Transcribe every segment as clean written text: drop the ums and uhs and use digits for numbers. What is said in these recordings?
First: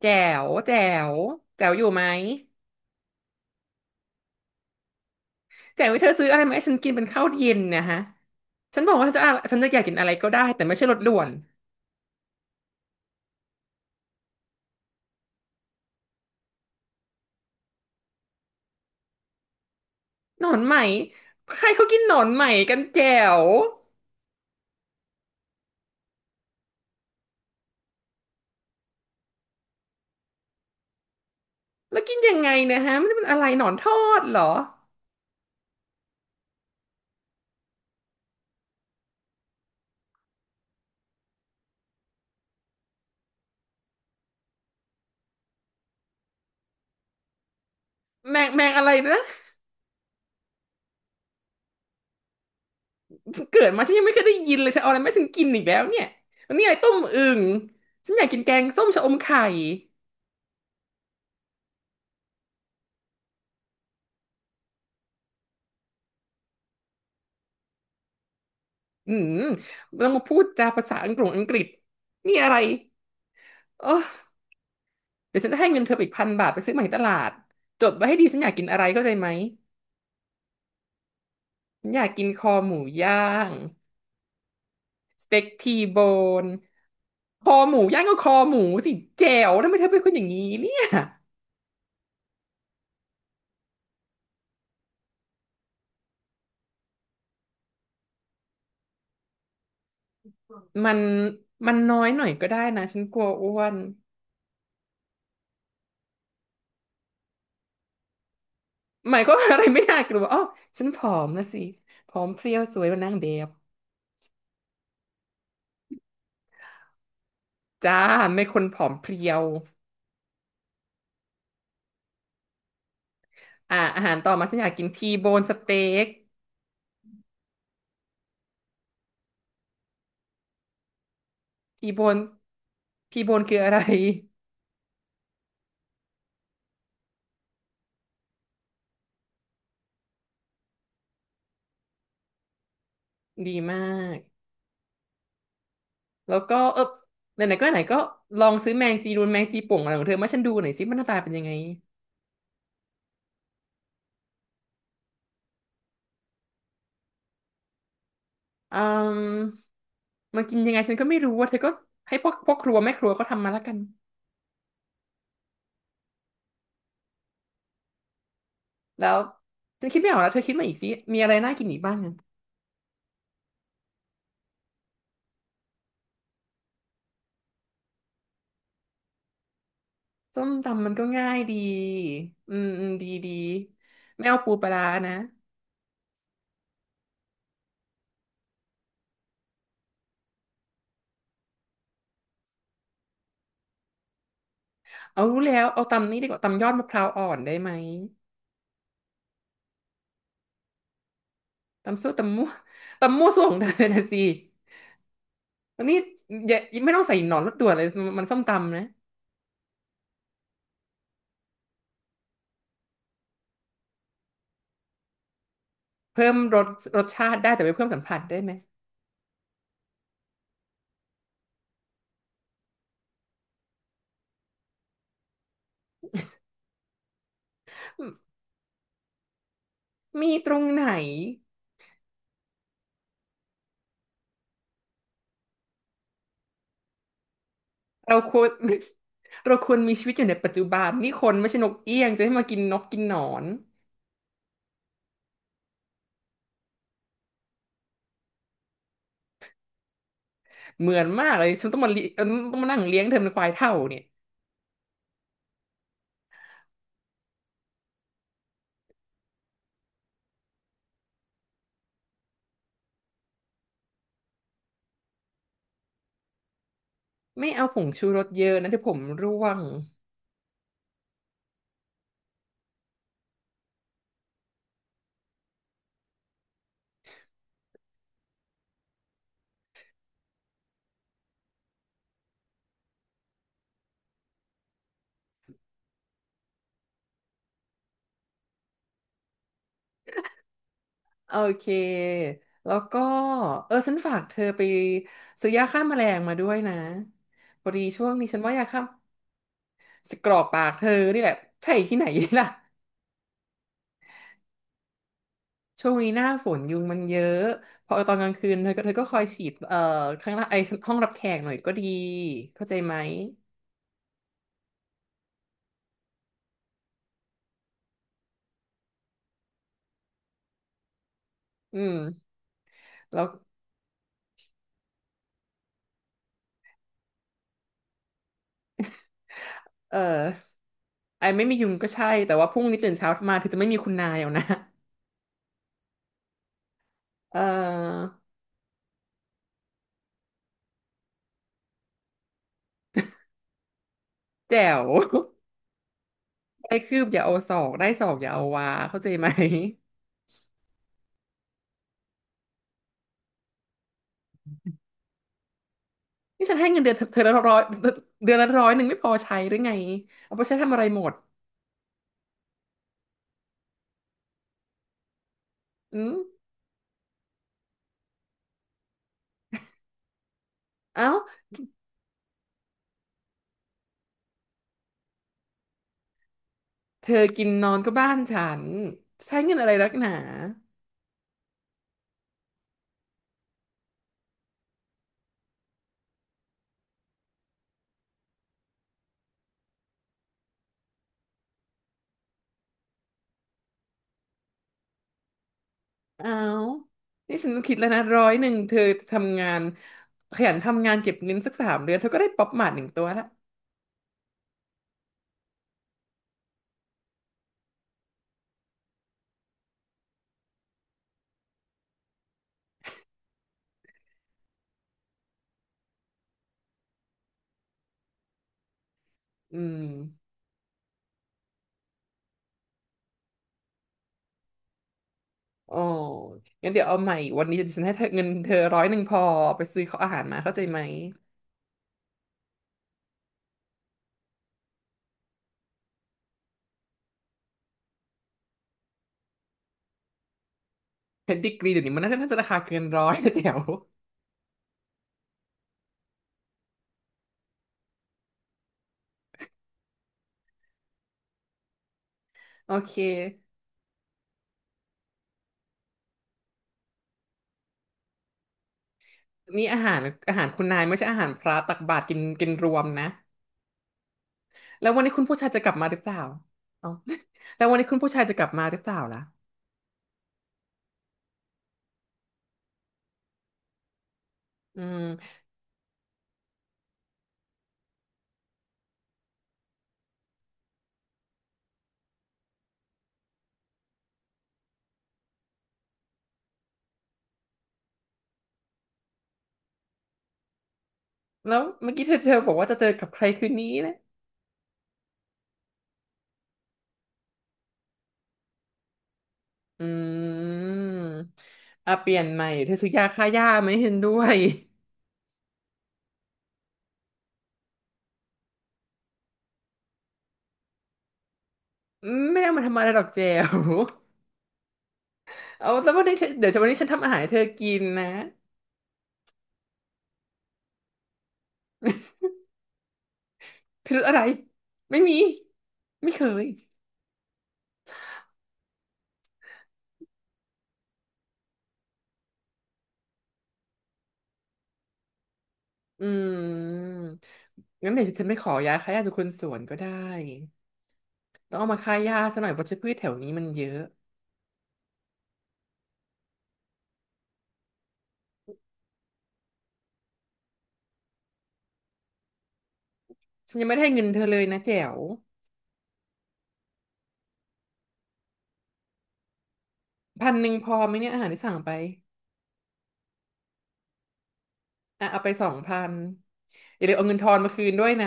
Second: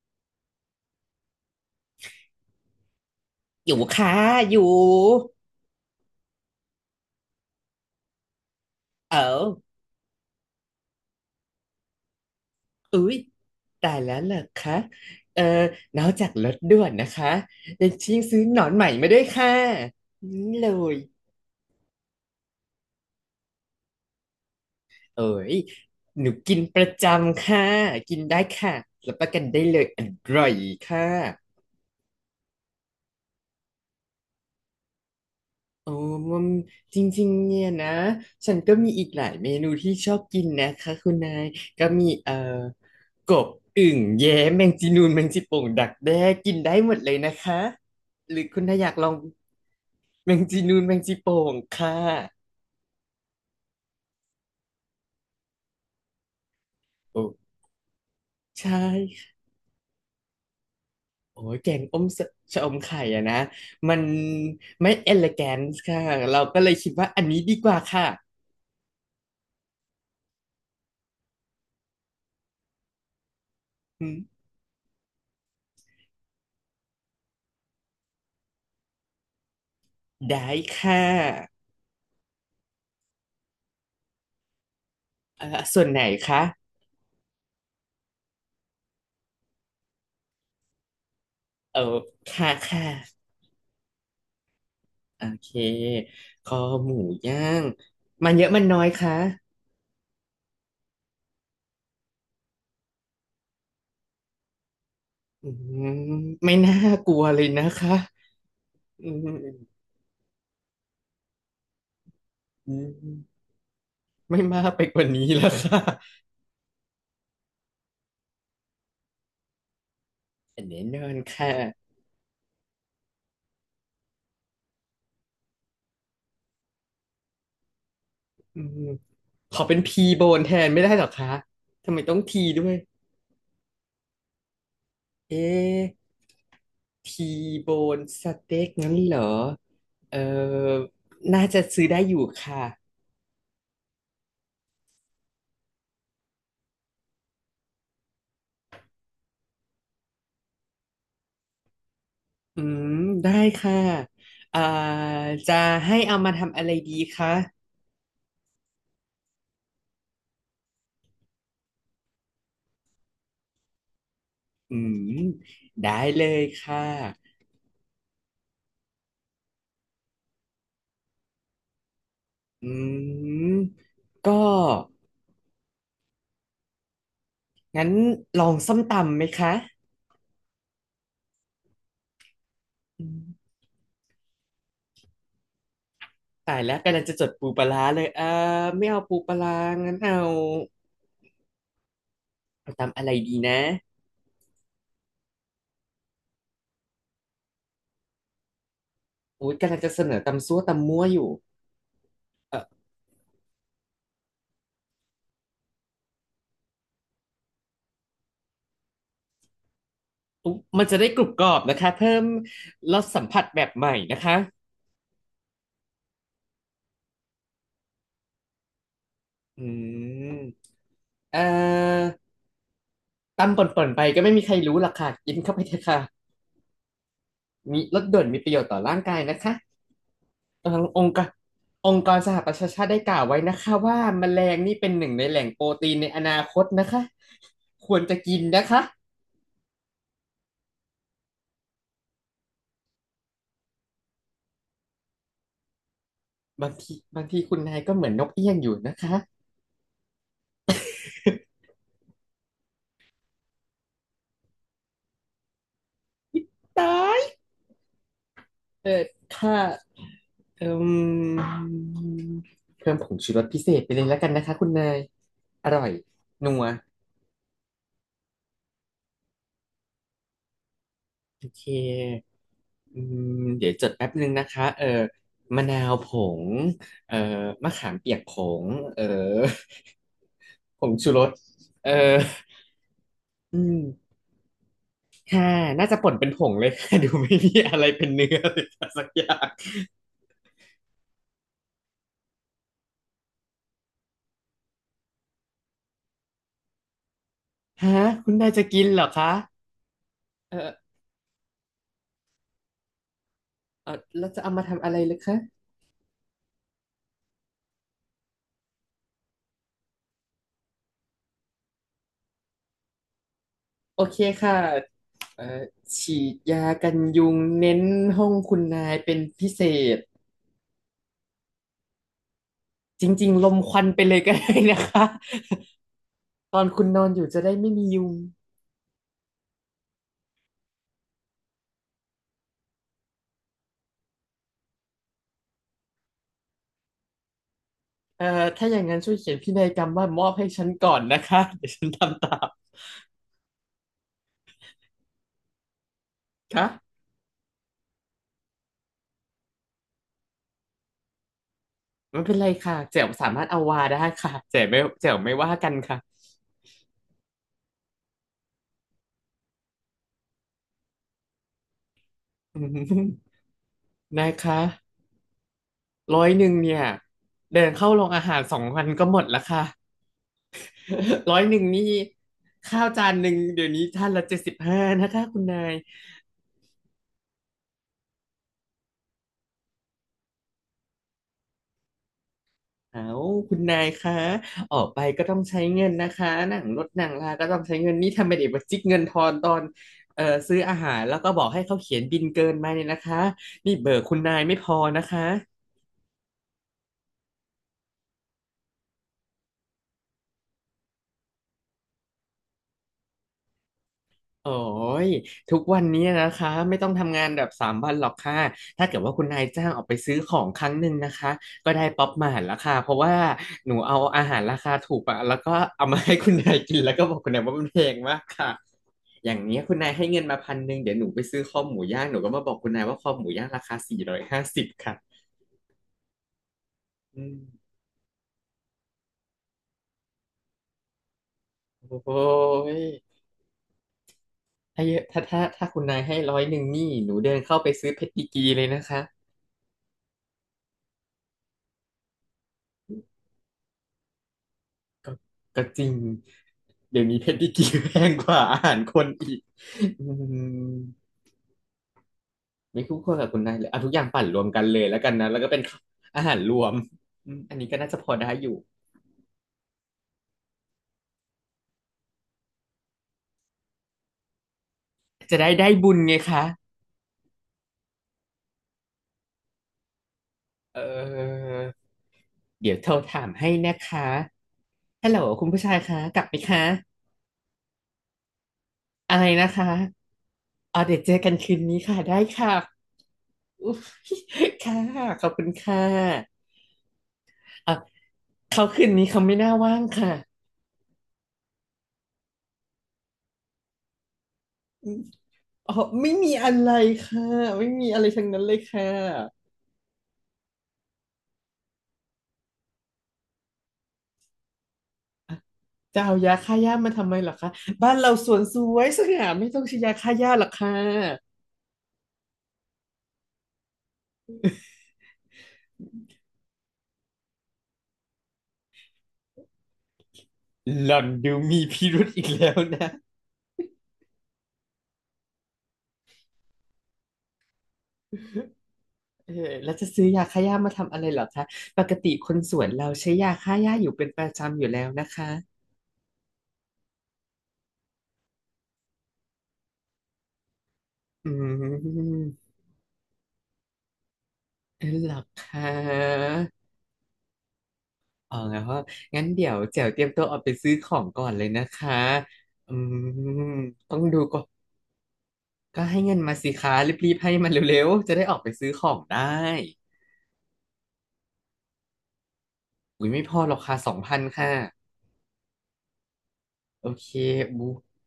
แจ๋วแจ๋วแจ๋วอยู่ไหมอยู่ค่ะอยู่แจ๋วเธอซื้ออะไรมาให้ฉันกินเป็นข้าวเย็นเนะฮะฉันบอกว่าฉันเออจะอะฉันจะอยากกินอะไรก็ได้แต่ไม่ใช่รสด่วนอุ๊ยตายแล้วเหรอคะเออนอกจากรถด่วนนะคะยังชิงซื้อหนอนใหม่มาด้วยค่ะนี่หนอนเลไหมยใครเขากินหนอนไหมกันแจ๋วเอ้ยหนูกินประจำค่ะกินได้ค่ะรับประกันได้เลยอร่อยค่ะ แล้วกินยังไงเนะฮะมันเป็นอะไรหนอนทอดเหรอโอ้มันจริงๆเนี่ยนะฉันก็มีอีกหลายเมนูที่ชอบกินนะคะคุณนายก็มีกบอึ่งแย้แมงจีนูนแมงจีโป่งดักแด้กินได้หมดเลยนะคะหแมรืองคุแมณงนายอะอไรยากลองนะแมงจีนูนแมงจีโป่งค่ะเกิดมาฉันยังไม่เคยได้ยินเลยเธอเอาอะไรมาให้ฉันกินอีกแล้วเนี่ยวันนี้อะไรต้มอึ่โอ้งฉันอยากกินแกงใช่ส้มชะอมไข่ค่ะโอ้ยแกงอมสชะอมไข่อะนะมันไม่เอล g แก n น e ค่ะเราก็เลยคิดว่าอันนี้ดีกว่าค่ะอืมต้องมาพูดจาภาษาอังกฤษอังกฤษนี่อะไรโอ้ อืมเดี๋ยวฉันจะให้เงินเธออีก1,000 บาทไปซื้อมาที่ตลาดจดไว้ให้ดีฉันอยากกินอะไรเข้าใจไหม ได้ค่ะฉันอยากกินคอหมูย่างสเต็กเอ่อทีส่วนโบไหนคะนคอหมูย่างก็คอหมูสิแจ๋วทำไมเธอเป็นคนอย่างนี้เนี่ยเออค่ะค่ะ โอเคคอหมูย่าง มันเยอะมันน้อยคะมันมันน้อยหน่อยก็ได้นะฉันกลัวอ้วนอืมไม่น่ากลัวเลยนะคะอืหมายความว่าอะไรมไม่น่ากลัวอ๋อฉันผอมนะสิผอมเพรียวอืสวยกว่านางแบมบไม่มากไปกว่านี้แล้วค่ะจ้าไม่คนผอมเพรียวแน่นอนค่ะอ่าอาหารต่อมาฉันอยากกินทีโบนสเต็กอืมขอเป็นพีโบนแทนไม่ได้หรอคะทีทำไมโบต้นองทีด้วยทีโบนคืออะไรเอ๊ะทีโบนสเต็กงั้นเหรอ เออน่าจะซื้อได้อยู่ค่ะดีมาก แล้วก็เออไหนๆก็ไหนๆก็ลองซื้อแมงจีนูนแมงจีป่องอะไรของเธอมาให้ฉันดูหน่อยสิมันหน้าตาเป็นยังไงอืมได้ค่ะ อ่าจะให้เอามาทำอะไรดีคะ อืมมันกินยังไงฉันก็ไม่รู้ว่าเธอก็ให้พวกครัวแม่ครัวก็ทำมาแล้วกันอืมได้เลยค่ะแล้วฉันคิดไม่ออกแล้วเธอคิดมาอีกสิมีอะไรน่ากินอีกบ้างอะอืมก็งั้นลองส้มตำไหมคะส้มตำมันก็ง่ายดีอืมอืมอืดีดีมไม่เอาปูปลาร้านะตายแล้วกำลังจะจดปูปลาร้าเลยเออไม่เอาปูปลาร้างั้นเอาเอาตำอะไรดีนะเอารู้แล้วเอาตำนี้ดีกว่าตำยอดมะพร้าวอ่อนได้ไหมอุ๊ยกำลังจะเสนอตำซั่วตำมั่วอยู่ตำซั่วตำมั่วเออตำมั่วซั่วของเธอนะสิอันนี้อย่าไม่ต้องใส่หนอนรถด่วนเลยมันส้มตำนะ อุ๊ยมันจะได้กรุบกรอบนะคะเพิ่มรสสัมผัสแบบใหม่นะคะเพิ่มรสชาติได้แต่ไม่เพิ่มสัมผัสได้ไหมอืมเอ่อตำป่นๆไปก็ไม่มีใครรู้หรอกค่ะกินเข้าไปเถอะค่ะมีรสมด่วนมีประโยชน์ต่อร่างกายนะคะ มีตรงทาไหนงองค์การองค์กรสหประชาชาติได้กล่าวไว้นะคะว่าแมลงนี่เป็นหนึ่งในแหล่งโปรตีนในอนาคตนะคะควรเราจะคกินวร นะคะ เราควรมีชีวิตอยู่ในปัจจุบันนี่คนไม่ใช่นกเอี้ยงจะให้มากินนกกินหนอนบางทีบางทีคุณนายก็เหมือนนกเอี้ยงอยู่นะคะเหมือนมากเลยฉันต้องมาเลี้ยเอิ่มต้องมานั่งเลี้ยงเธอเป็นควายเท่าเนี่ยตายเออค่ะเอิ่มเพิ่มผงชูรสพิเศษไปเลยแล้วกันนะคะคุณนายอร่อยนัว ไม่เอาผงชูรสเยอะนะเดี๋ยวผมร่วงโอเคอืมเดี๋ยวจดแป๊บนึงนะคะเออมะนาวผงเออมะขามเปียกผงเออผงชูรสเอออืมค่ะน่าจะป่นเป็นผงเลย ค่ะ ดูไม่มีอะไรเป็นเนื้อเลยค่ะสักอย่างโอเคแล้วก็เออฉันฝากเธอไปซื้อยาฆ่าแมลงมาด้วยนะพอดีฮะช่วงนี้คุณฉันนายว่าจะยาฆ่ากินเหรอคะสกรอกเอปากเธออนี่แหละใช่ที่ไหน ล่ะ เออแล้วจะเอามาทำอะไรเลยคะช่วงนี้หน้าฝนยุงมันเยอะพอตอนกลางคืนเธอก็คอยฉีดข้างล่างไอห้องรับแขกหน่อยก็ดีเข้าใจไหมโอเคค่ะเออฉีดยากันยุงเน้นห้องคุณนายเป็นพิเศษ อืมจแล้วริงๆ ลมควันไปเลยก็ได้นะคะ ตอนคุณนอนอยู่จะได้ไม่มียุงเอ่อไอไม่มียุงก็ใช่แต่ว่าพรุ่งนี้ตื่นเช้ามาเธอจะไม่มีคุณนายเอานะ เอ่อเอ่อถ้าอย่างนั้นช่วยเขียนพินัยกรรมว่ามอบให้ฉันก่อนนะคะ เดี๋ยวฉันทำตามแจ๋ว ได้คืค่ะบอย่าเอาศอกได้ศอกอย่าเอาวาเข้าใจไหมไม่เป็นไรค่ะแจ๋วสามารถเอาวาได้ค่ะแจ๋วไม่แจ๋วไม่ว่ากันค่ะ นี่ฉันให้เงินเดือนเธอเธอละร้อยเดือนละร้อยหนึ่งไม่พอใช้หรือไงเอาไปใช้ทำอะไรหมดอืมนะคะอืร้อยมหนึ่งเนี่ย เดินเข้าโรงอาหาร2 วันก็หมดแล้วค่ะ เอ้า 100นี่ข้าวจานหนึ่งเดี๋ยวนี้จานละ75นะคะคุณนาย เธอกินนอนก็บ้านฉันใช้เงินอะไรนักหนา เอาคุณนายคะออกไปก็ต้องใช้เงินนะคะหนังรถหนังลา ก็ต้องใช้เงินนี่ทำไมเด็กมาจิกเงินทอนตอนซื้ออาหารแล้วก็บอกให้เขาเขียนบิลเกินมาเนี่ยนะคะนี่เบอร์คุณนายไม่พอนะคะ อ้าว นี่ฉันคิดแล้วนะร้อยหนึ่งเธอทำงานขยันทำงานเก็บเงินสัก3 เดือนเธอก็ได้ป๊อปหมาดหนึ่งตัวละโอ้ยทุกวันนี้นะคะไม่ต้องทำงานแบบ3 วันหรอกค่ะถ้าเกิดว่าคุณนายจ้างออกไปซื้อของครั้งหนึ่งนะคะก็ได้ป๊อปมาหารราคาเพราะว่าหนูเอาอาหารราคาถูกอะแล้วก็เอามาให้คุณนายกินแล้วก็บอกคุณนายว่ามันแพงมากค่ะอย่างอืเนี้ยคุณมนายให้เงินมา1,000เดี๋ยวหนูไปซื้อคอหมูย่างหนูก็มาบอกคุณนายว่าคอหมูย่างราคา450ค่ะโอ้งั้นเดี๋ยวเอาใหม่อืมวันนี้ฉันให้เธอเงินเธอร้อยหนึ่งพอไปซื้อข้าวอาหารมาเข้าใจไหมโอ้ยถ้าเยอะถ้าคุณนายให้ร้อยหนึ่งนี่หนูเดินเข้าไปซื้อเพชรดีกรีเลยนะคะ เพชรดิกรีเดี๋ยวนี้มันน่าจะราคาเกินร้อยนะแจ๋วก็ก็จริงเดี๋ยวนี้เพดดิกีแพงกว่าอาหารคนอีกอืมโอไม่เค คู่ควรกับคุณนายเลยเอาทุกอย่างปั่นรวมกันเลยแล้วกันนะแล้วก็เป็นอาหารรวมอืมอันนี้ก็น่าจะพอได้อยู่นี่อาหารอาหารคุณนายไม่ใช่อาหารพระตักบาตรกินกินรวมนะแล้ววันนี้คุณผู้จะชาได้ยจะกได้ลับมาบุหญรือเปไงล่าคะเอา แล้ววันนี้คุณผู้ชายจะกลับมาหรือเปล่าล่ะเออเดี๋ยวโทรถามให้นะคะอืฮัลโหลมคุณผู้ชายคะกลับไหมคะอะไรนะคะอ๋อเดี๋ยวเจอกันคืนนี้ค่ะได้ค่ะอุ๊ยค่ะขอบคุณค่ะเอ่ะเขาคืนนี้เขาไม่น่าว่างค่ะ แล้วเมื่อกี้เธอบอกว่าจะเจอกับใครคืนนี้นะ อืมอ๋อไม่มีอะไรค่ะไม่มีอะไรทั้งนั้นเลยค่ะอืมอ่ะเปลี่ยนใหม่เธอซื้อยาฆ่าหญ้าไหมเห็นด้วย จะเอายาฆ่าหญ้ามาทำไมเหรอคะบ้านเราสวนสวยสง่าไม่ต้องใช้ยาฆ่าหญ้าหรอกค่ะ อืมไม่ได้เอามาทำอะไรหรอกเจล เอาแล้ววันนี้เธอเดี๋ยววันนี้ฉันทำอาหารให้เธอกินนะหล่อนดูมีพิรุธอีกแล้วนะพิรุธอะไรไม่มีไม่เคยเออแล้วจะซื้อยาฆ่าหญ้ามาทำอะไรเหรอคะปกติคนสวนเราใช้ยาฆ่าหญ้าอยู่เป็นประจำอยู่แล้วนะคะอืมงั้นเดี๋ยวฉันไปขอยาฆ่าหญ้าจากคนสวนก็ได้อืต้องเอามาฆ่าหญ้าซะหน่มอยเพราะพืชแถวนี้มันเยอะเออเหรอคะอ๋องั้นเดี๋ยวแจ๋วเตรียมตัวออกไปซื้อของก่อนเลยนะคะอืมฉันยังไม่ได้ให้ต้อเงิงนเธดูอเลก่อยน นะแจ๋วก็ให้เงินมาสิคะรีบๆให้มันเร็วๆจะได้ออกไปซื้อของได้1,000พอไหมเนี่ยอาหารที่สั่งไปอุ้ยไม่พอหรอกค่ะ2,000ค่ะอ่ะเอาไป2,000อย่าโอลืมเอาเคเงินทอนมาคืบูนด้วยนะ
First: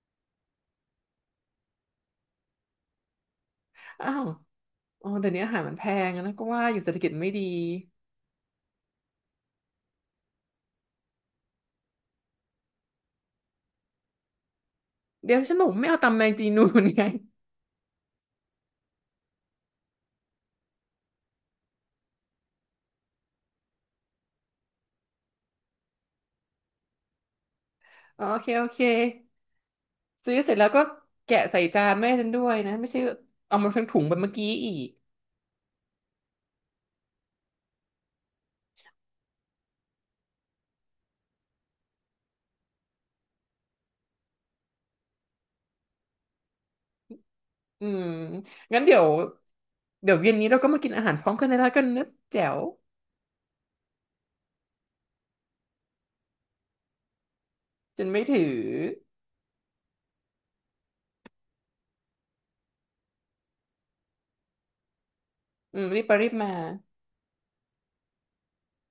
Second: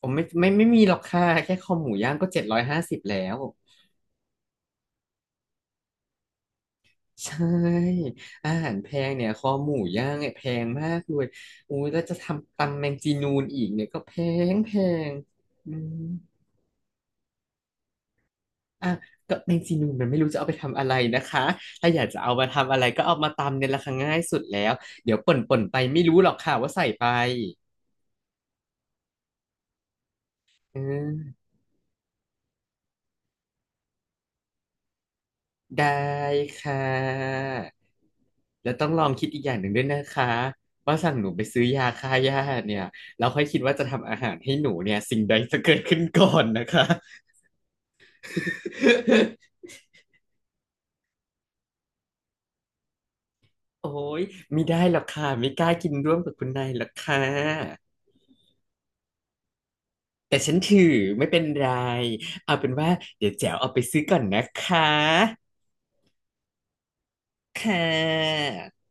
ผมไม่มีหรอกค่ะแค่คอหมูย่างก็750แล้วอ้าวอ๋อเดี๋ยวนี้อาหารมันแพงอะนะก็ว่าอยู่เศรษฐกิจไม่ใชดี่อาหารแพงเนี่ยคอหมูย่างเนี่ยแพงมากเลยอุ้ยแล้วจะทำตำแมงจีนูนอีกเนี่ยก็แพงแพงเดี๋ยวฉันบอกอืไม่มเอาตำแมงจีนูนไงอ่ะก็แมงจีนูนมันไม่รู้จะเอาไปทำอะไรนะคะถ้าอยากจะเอามาทำอะไรก็เอามาตำเนี่ยราคาง่ายสุดแล้วเดี๋ยวป่นป่นไปไม่รู้หรอกค่ะว่าใส่ไป อ๋อโอเคโอเคซื้อเสร็จแล้วเอก็แกะอใส่จานแม่ฉันด้วยนะ ไม่ใช่เอามาทั้งถุงแบบเมื่อกี้อีกได้ค่ะแล้วต้องลองคิดอีกอย่างหนึ่งด้วยนะคะว่าสั่งหนูไปซื้อยาฆ่าหญ้าเนี่ยเราค่อยคิดว่าจะทำอาหารให้หนูเนี่ยสิ่งใดจะเกิดขึ้นก่อนนะคะ อืมงั้นเดี๋ยว เดี๋ยวเย็นนี้เราก็มากินอาหารพร้อมกันได้แล้วกันนะแจ๋วโอ้ยไม่ได้หรอกค่ะไม่กล้ากินร่วมกับคุณนายหรอกค่ะฉันไม่ถือแต่ฉันถือไม่เป็นไรเอาเป็นว่าเดี๋ยวแจ๋วเอาไปซื้อก่อนนะคะอืมรีบไปรีบมาค่ะ